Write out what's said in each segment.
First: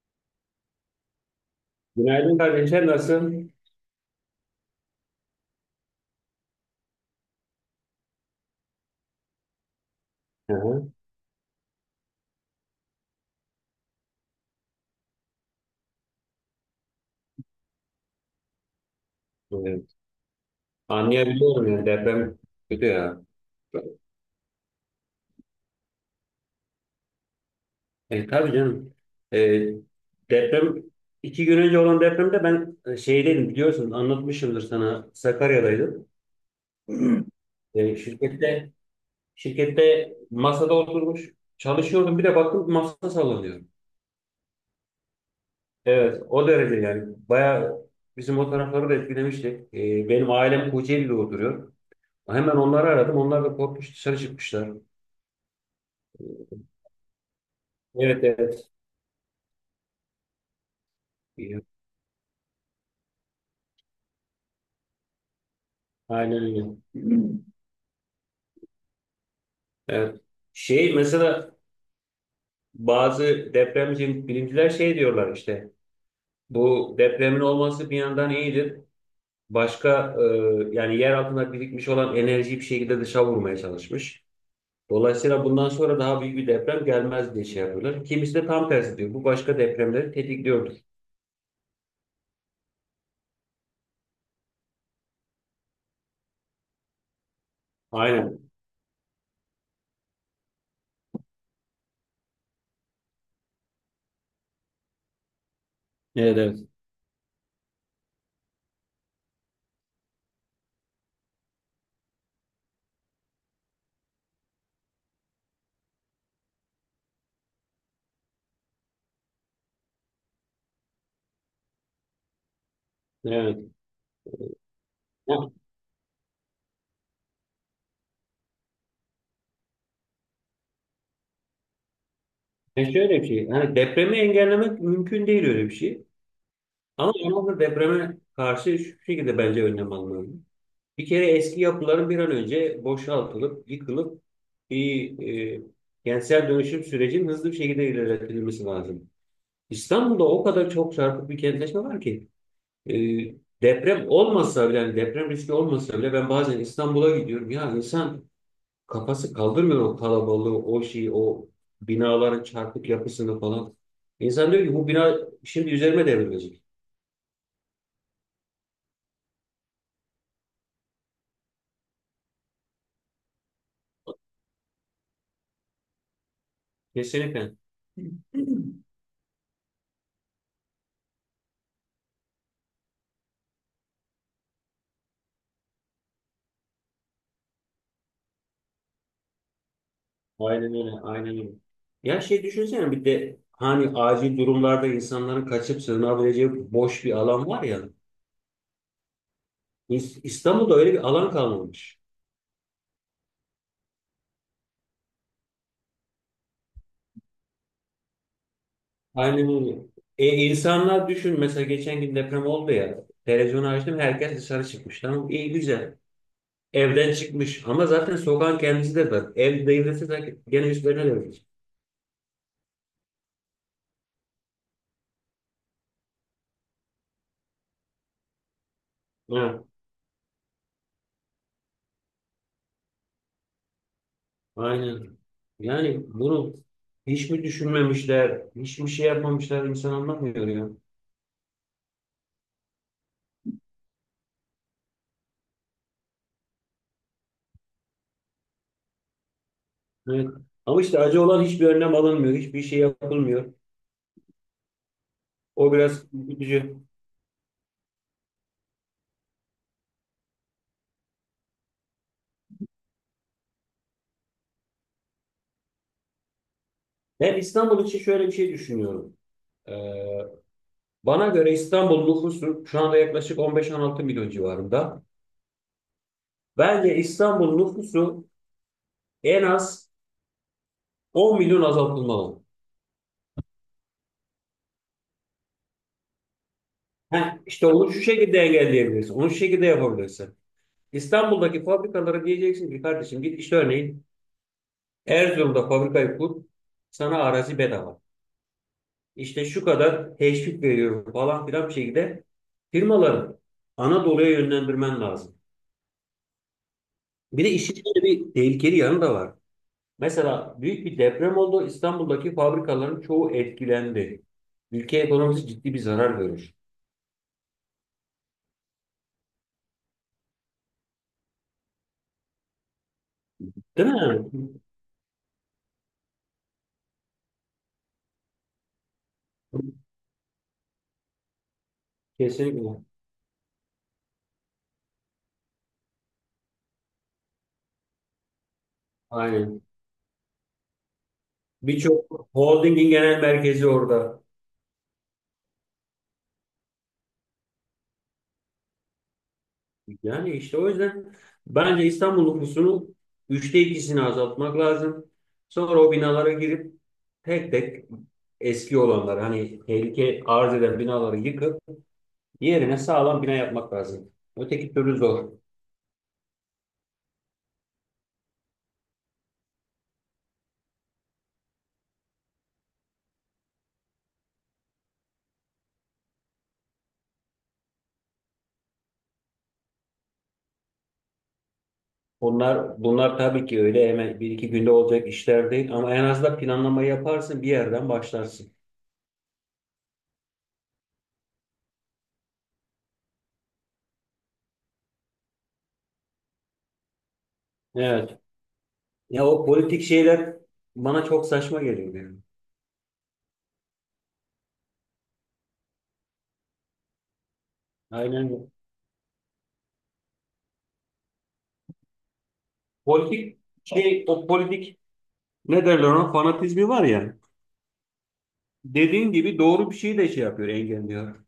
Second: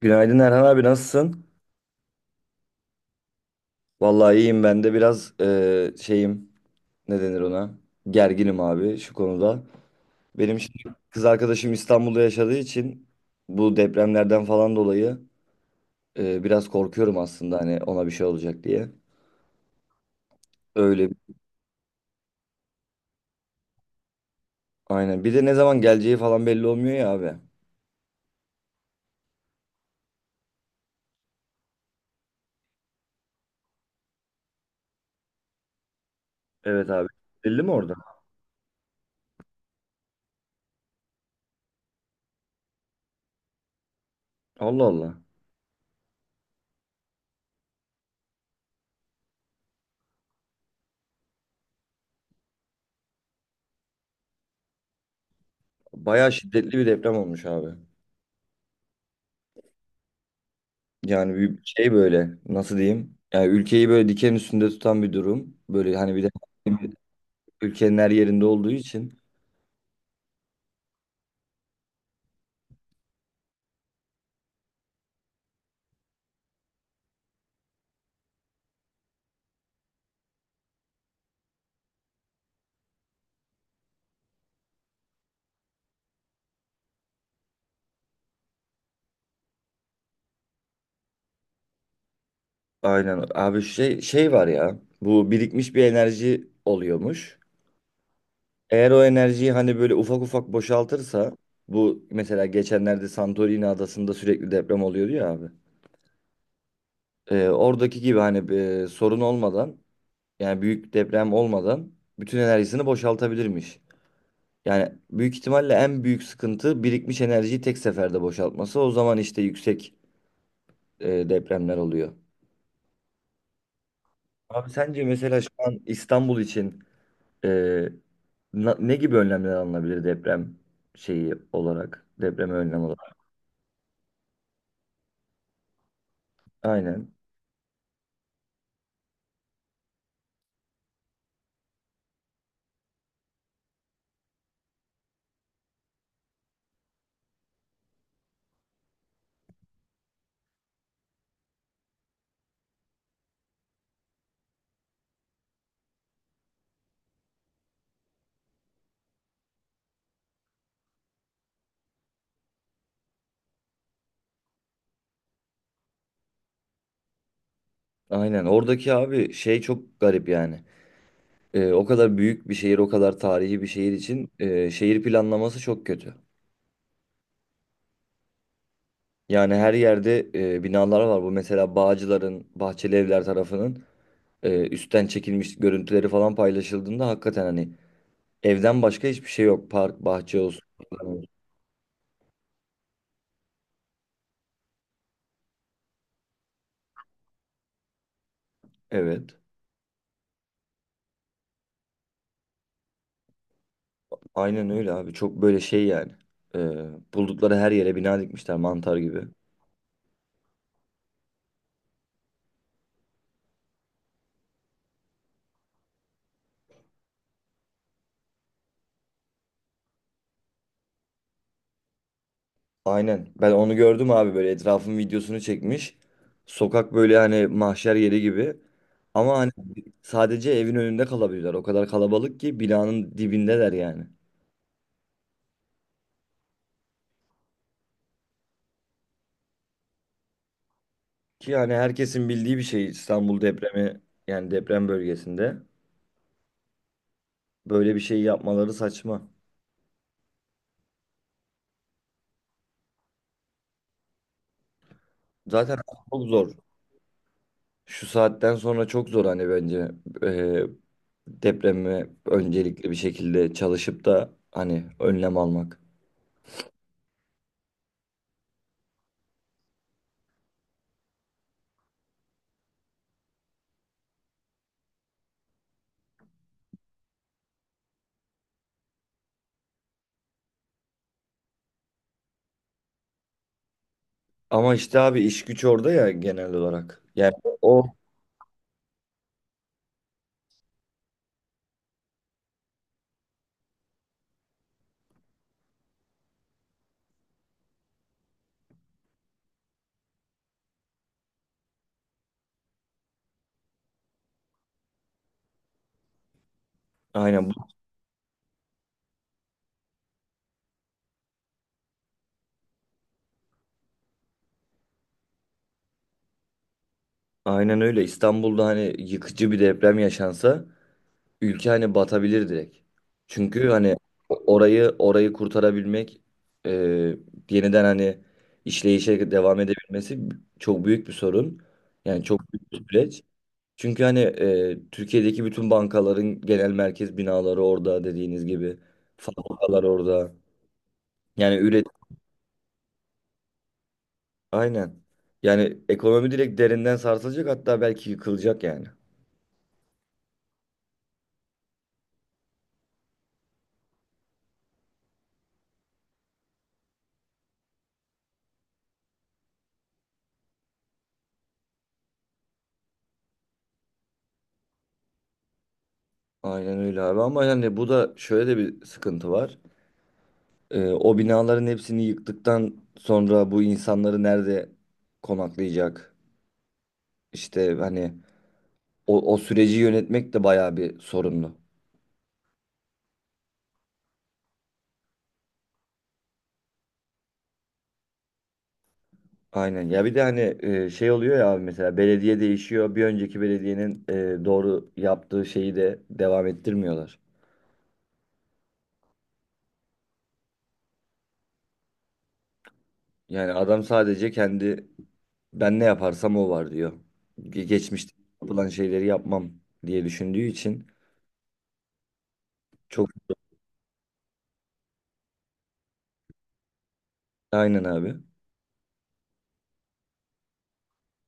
Günaydın Erhan abi, nasılsın? Günaydın kardeşler, nasılsın? Vallahi iyiyim, ben de biraz şeyim, ne denir ona? Gerginim abi şu konuda. Hı Benim hı, şimdi kız arkadaşım İstanbul'da yaşadığı için, bu depremlerden falan dolayı biraz korkuyorum aslında, hani ona bir şey olacak diye. evet. Öyle bir- Anlayabiliyorum ya, deprem kötü ya. aynen. Bir de ne zaman geleceği falan belli olmuyor ya abi. E, tabii canım. E, deprem iki gün önce olan depremde ben şeydeydim, biliyorsun, anlatmışımdır sana, Sakarya'daydım. Evet abi. Belli mi orada? E, şirkette masada oturmuş çalışıyordum, bir de baktım masa sallanıyor. Allah Allah. Evet, o derece yani. Bayağı bizim o tarafları da etkilemişti. E, benim ailem Kocaeli'de oturuyor. Hemen onları aradım, onlar da korkmuş dışarı çıkmışlar. Bayağı şiddetli bir deprem olmuş abi. Evet, evet. Yani bir Evet, şey böyle nasıl diyeyim? Yani ülkeyi böyle diken üstünde tutan bir durum. Böyle hani bir de aynen öyle. ülkenin her yerinde olduğu için. Evet. Şey mesela bazı depremci bilimciler şey diyorlar, işte bu depremin olması bir yandan iyidir. Başka yani yer altında birikmiş olan enerjiyi bir şekilde dışa vurmaya çalışmış. Dolayısıyla bundan sonra daha büyük bir deprem gelmez diye şey yapıyorlar. Kimisi de tam tersi diyor. Bu başka depremleri tetikliyordur. Aynen. Abi şey var ya, bu birikmiş bir enerji oluyormuş. Aynen. Eğer o enerjiyi hani böyle ufak ufak boşaltırsa, bu mesela geçenlerde Santorini adasında sürekli deprem oluyordu ya abi. Evet, evet. Oradaki gibi hani sorun olmadan, yani büyük deprem olmadan bütün enerjisini boşaltabilirmiş. Yani büyük ihtimalle en büyük sıkıntı birikmiş enerjiyi tek seferde boşaltması. O zaman işte yüksek depremler oluyor. Evet. Abi sence mesela şu Ya, an İstanbul için Ee, ne gibi önlemler alınabilir, deprem şeyi olarak? Depreme önlem olarak. şöyle bir şey. Hani depremi engellemek mümkün değil, öyle bir şey. Ama Aynen. Manavgat depreme karşı şu şekilde bence önlem almalı. Bir kere eski yapıların bir an önce boşaltılıp, yıkılıp bir e, kentsel dönüşüm sürecinin hızlı bir şekilde ilerletilmesi lazım. İstanbul'da o kadar çok çarpık bir kentleşme var ki e, deprem olmasa bile, yani deprem riski olmasa bile, ben bazen İstanbul'a gidiyorum. Ya insan kafası kaldırmıyor o kalabalığı, o şeyi, o binaların çarpık yapısını falan. İnsan diyor ki bu bina şimdi üzerime devrilecek. Aynen. Oradaki abi şey çok garip yani. O kadar büyük bir şehir, o kadar tarihi bir şehir için şehir planlaması çok kötü. Kesinlikle. Yani her yerde binalar var. Bu mesela Bağcılar'ın, Bahçeli Evler tarafının üstten çekilmiş görüntüleri falan paylaşıldığında hakikaten hani evden başka hiçbir şey yok. Park, bahçe olsun. Aynen öyle. Olsun. Aynen öyle. Ya şey, düşünsene bir de hani acil durumlarda insanların kaçıp sığınabileceği boş bir alan var ya. Evet. İstanbul'da öyle bir alan kalmamış. Aynen öyle abi. Çok böyle şey yani. Ee, Buldukları her yere bina dikmişler mantar gibi. Aynen öyle. E, insanlar düşün, mesela geçen gün deprem oldu ya. Televizyonu açtım, herkes dışarı çıkmış. Tamam, iyi güzel. Evden çıkmış ama zaten sokağın kendisi de var. Ev devrilse de gene üstlerine devrilecek. Aynen. Ben onu gördüm abi, böyle etrafın videosunu çekmiş. Sokak böyle hani mahşer yeri gibi. Ama hani sadece evin önünde kalabilirler. O kadar kalabalık ki binanın dibindeler yani. Aynen. Yani bunu hiç mi düşünmemişler, hiç mi şey yapmamışlar, insan anlamıyor ya. Ki yani herkesin bildiği bir şey İstanbul depremi, yani deprem bölgesinde. Böyle bir şey yapmaları saçma. Evet. Ama işte acı olan, hiçbir önlem alınmıyor, hiçbir şey yapılmıyor. O Zaten biraz çok zor. üzücü. Şu saatten sonra çok zor hani bence. Ee, Depremi öncelikli bir şekilde çalışıp da hani önlem almak. Ben İstanbul için şöyle bir şey düşünüyorum. Ee, Bana göre İstanbul nüfusu şu anda yaklaşık 15-16 milyon civarında. Bence İstanbul nüfusu en az 10 milyon azaltılmalı. Ama işte abi iş güç orada ya genel olarak. Yani Heh, işte o onu şu şekilde engelleyebilirsin, onu şu şekilde yapabilirsin. İstanbul'daki fabrikalara diyeceksin ki kardeşim git işte örneğin Erzurum'da fabrikayı kur, sana arazi bedava. İşte şu kadar teşvik veriyorum falan filan, bir şekilde firmaları Anadolu'ya yönlendirmen lazım. Bir aynen de bu- işin içinde bir tehlikeli yanı da var. Mesela büyük bir deprem oldu. İstanbul'daki fabrikaların çoğu etkilendi. Ülke ekonomisi ciddi bir zarar görür. aynen öyle. İstanbul'da hani yıkıcı bir deprem yaşansa ülke hani batabilir direkt. Çünkü Değil hani mi? orayı kurtarabilmek, e, yeniden hani işleyişe devam edebilmesi çok büyük bir sorun. Yani çok büyük bir Kesinlikle. süreç. Çünkü hani Türkiye'deki bütün bankaların genel merkez binaları orada dediğiniz gibi. Aynen. Fabrikalar orada. Yani üret Birçok holdingin genel merkezi orada. aynen. Yani ekonomi direkt derinden sarsılacak, hatta belki yıkılacak yani. Yani işte o yüzden bence İstanbul nüfusunun üçte ikisini azaltmak lazım. Sonra o binalara girip tek tek eski olanları, hani tehlike arz eden binaları yıkıp yerine sağlam bina yapmak lazım. Öteki türlü zor. Aynen öyle abi, ama yani bu da şöyle de bir sıkıntı var. E, o binaların hepsini yıktıktan sonra bu insanları nerede konaklayacak? İşte hani o süreci yönetmek de bayağı bir sorunlu. Bunlar tabii ki öyle hemen bir iki günde olacak işler değil, ama en azından planlama yaparsın, bir yerden başlarsın. Aynen. Ya bir de hani şey oluyor ya abi, mesela belediye değişiyor. Bir önceki belediyenin doğru yaptığı şeyi de devam ettirmiyorlar. Evet. Ya o politik şeyler bana çok saçma geliyor yani. Yani adam sadece kendi, ben ne yaparsam o var diyor. Geçmişte Aynen. yapılan şeyleri yapmam diye düşündüğü için çok Politik şey o politik ne derler ona? Fanatizmi var ya. aynen abi. Dediğin gibi doğru bir şeyi de şey yapıyor, engelliyor.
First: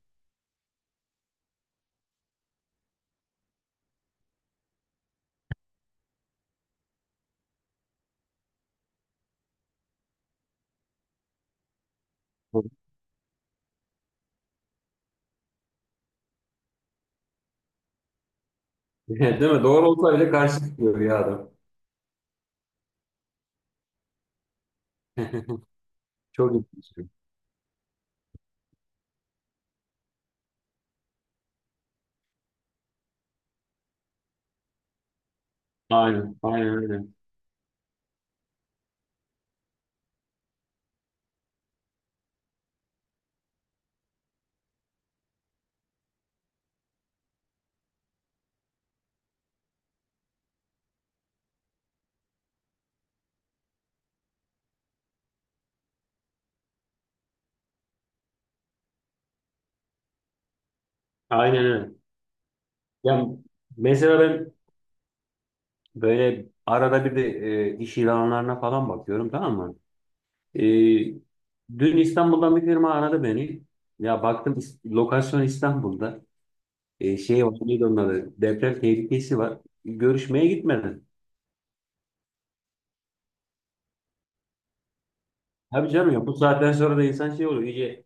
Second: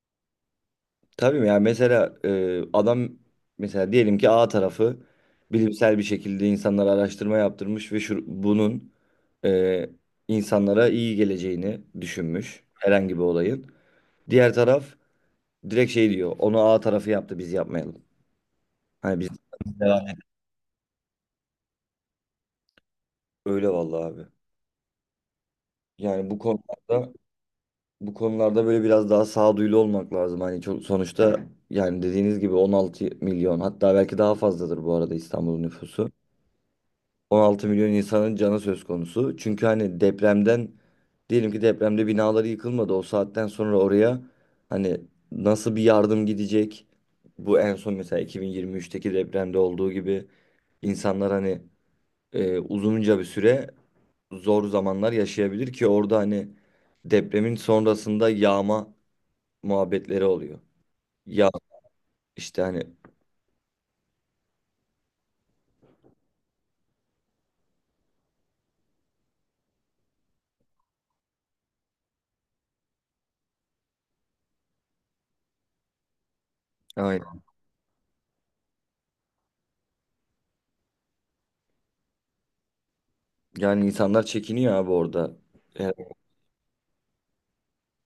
Tabii ya, mesela adam, mesela diyelim ki A tarafı bilimsel bir şekilde insanlara araştırma yaptırmış ve şu, bunun e, insanlara iyi geleceğini düşünmüş herhangi bir olayın. Diğer taraf direkt şey diyor, onu A tarafı yaptı biz yapmayalım. Hani Değil biz mi? Doğru devam olsa edelim. bile karşı çıkıyor ya adam. Öyle vallahi abi. Yani bu Çok ilginç. konularda, böyle biraz daha sağduyulu olmak lazım. Hani çok, sonuçta yani dediğiniz gibi 16 milyon, hatta belki daha fazladır bu arada İstanbul'un nüfusu. Aynen, aynen öyle. 16 milyon insanın canı söz konusu. Çünkü hani depremden, diyelim ki depremde binaları yıkılmadı. O saatten sonra oraya hani nasıl bir yardım gidecek? Bu en son mesela 2023'teki depremde olduğu gibi insanlar hani uzunca bir süre zor zamanlar yaşayabilir, ki orada hani depremin sonrasında yağma muhabbetleri oluyor. Ya Aynen öyle. işte hani Ya mesela ben böyle arada bir de iş ilanlarına falan bakıyorum, tamam mı? E, dün İstanbul'dan bir firma aradı beni. Ya baktım, lokasyon İstanbul'da. E, aynen. şey var, neydi onun adı? Deprem tehlikesi var. Görüşmeye gitmedim. Yani insanlar çekiniyor abi orada. Tabii Yani canım, ya bu saatten sonra da insan şey oluyor, iyice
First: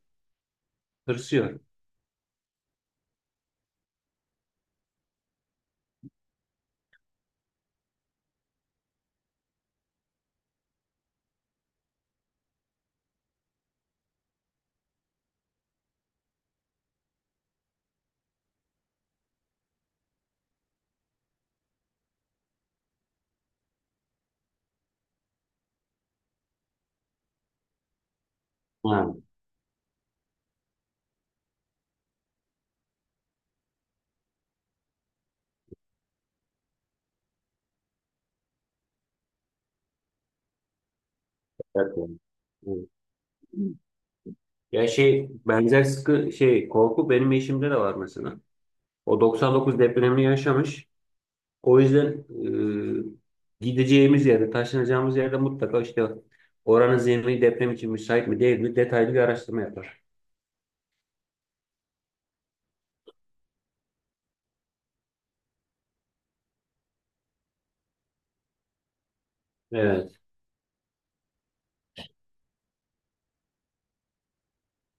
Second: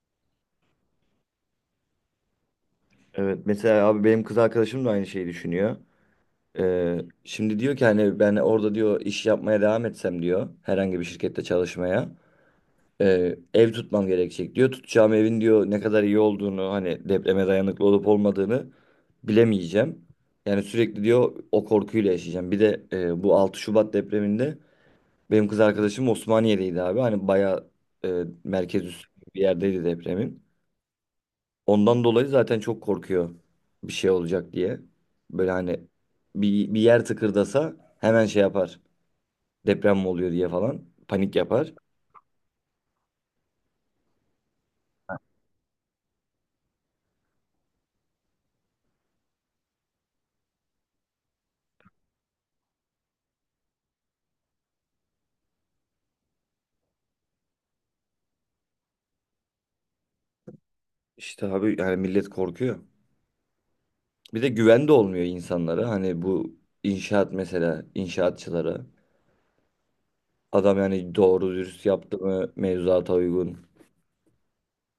tırsıyor. evet, mesela abi benim kız arkadaşım da aynı şeyi düşünüyor. Ee, Şimdi diyor ki hani ben orada diyor iş yapmaya devam etsem diyor herhangi bir şirkette çalışmaya ev tutmam gerekecek diyor. Tutacağım evin diyor ne kadar iyi olduğunu, hani depreme dayanıklı olup olmadığını bilemeyeceğim. Yani sürekli diyor o korkuyla yaşayacağım. Bir de bu 6 Şubat depreminde benim kız arkadaşım Osmaniye'deydi abi. Hani bayağı merkez üstü Ha, bir yerdeydi depremin. Ondan dolayı zaten çok korkuyor bir şey olacak diye. Böyle hani bir yer tıkırdasa hemen şey yapar. Deprem mi oluyor diye falan panik yapar. evet. Evet. Evet. Ya şey, benzer sıkı şey korku benim eşimde de var mesela. O 99 depremini yaşamış. O yüzden gideceğimiz yerde, taşınacağımız yerde mutlaka işte oranın zemini deprem için müsait mi değil mi detaylı bir araştırma yapar. İşte abi yani millet korkuyor. Bir de güven de olmuyor insanlara. Hani bu inşaat, mesela inşaatçılara. Evet. Adam yani doğru dürüst yaptı mı mevzuata uygun.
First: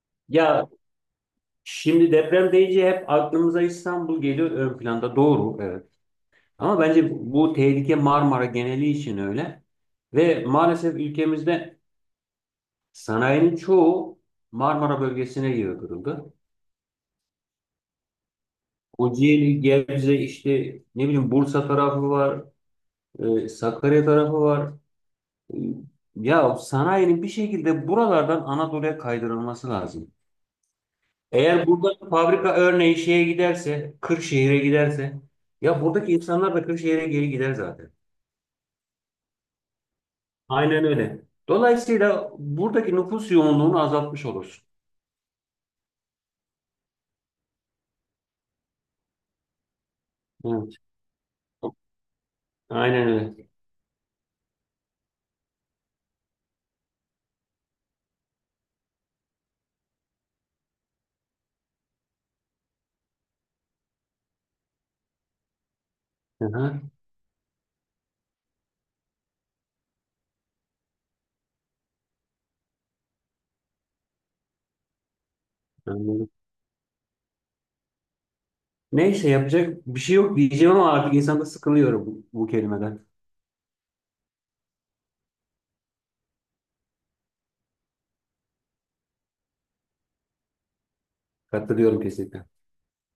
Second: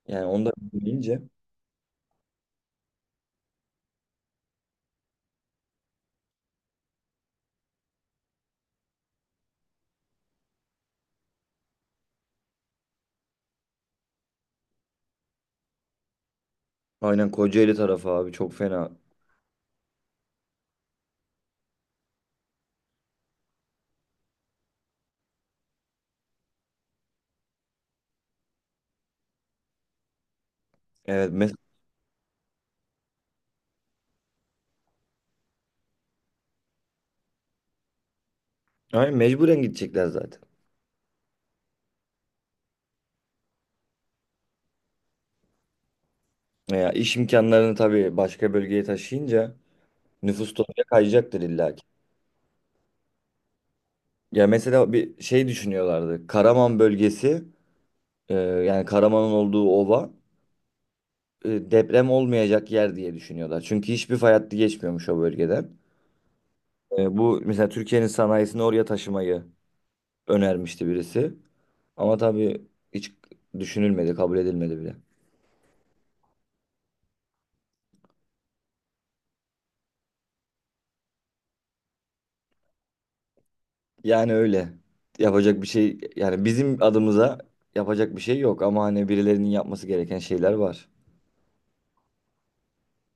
Yani onu da Ya bilince şimdi deprem deyince hep aklımıza İstanbul geliyor ön planda. Doğru, evet. Ama bence bu tehlike Marmara geneli için öyle. Ve maalesef ülkemizde sanayinin çoğu Marmara bölgesine yığdırıldı. aynen Kocaeli tarafı abi çok fena. Kocaeli, Gebze, işte ne bileyim Bursa tarafı var, Sakarya tarafı var. E, Ya sanayinin bir şekilde buralardan Anadolu'ya kaydırılması lazım. Evet mes Eğer burada fabrika örneği şeye giderse, Kırşehir'e giderse, ya buradaki insanlar da Kırşehir'e geri gider zaten. aynen mecburen gidecekler zaten. Aynen öyle. Dolayısıyla buradaki nüfus yoğunluğunu azaltmış olursun. Ya iş imkanlarını tabii başka bölgeye taşıyınca nüfus da Evet. oraya kayacaktır illa ki. Aynen öyle. Ya mesela bir şey düşünüyorlardı. Karaman bölgesi, yani Karaman'ın olduğu ova deprem olmayacak yer diye düşünüyorlar. Çünkü hiçbir fay hattı geçmiyormuş o bölgeden. Hı hı. E, bu mesela Türkiye'nin sanayisini oraya taşımayı önermişti birisi. Ama tabii hiç düşünülmedi, kabul edilmedi bile. Anladım. Neyse, yapacak bir şey yok diyeceğim ama artık insanda sıkılıyorum bu, bu kelimeden. Yani öyle. Yapacak bir şey, yani bizim adımıza yapacak bir şey yok ama hani birilerinin yapması gereken şeyler var. Katılıyorum kesinlikle.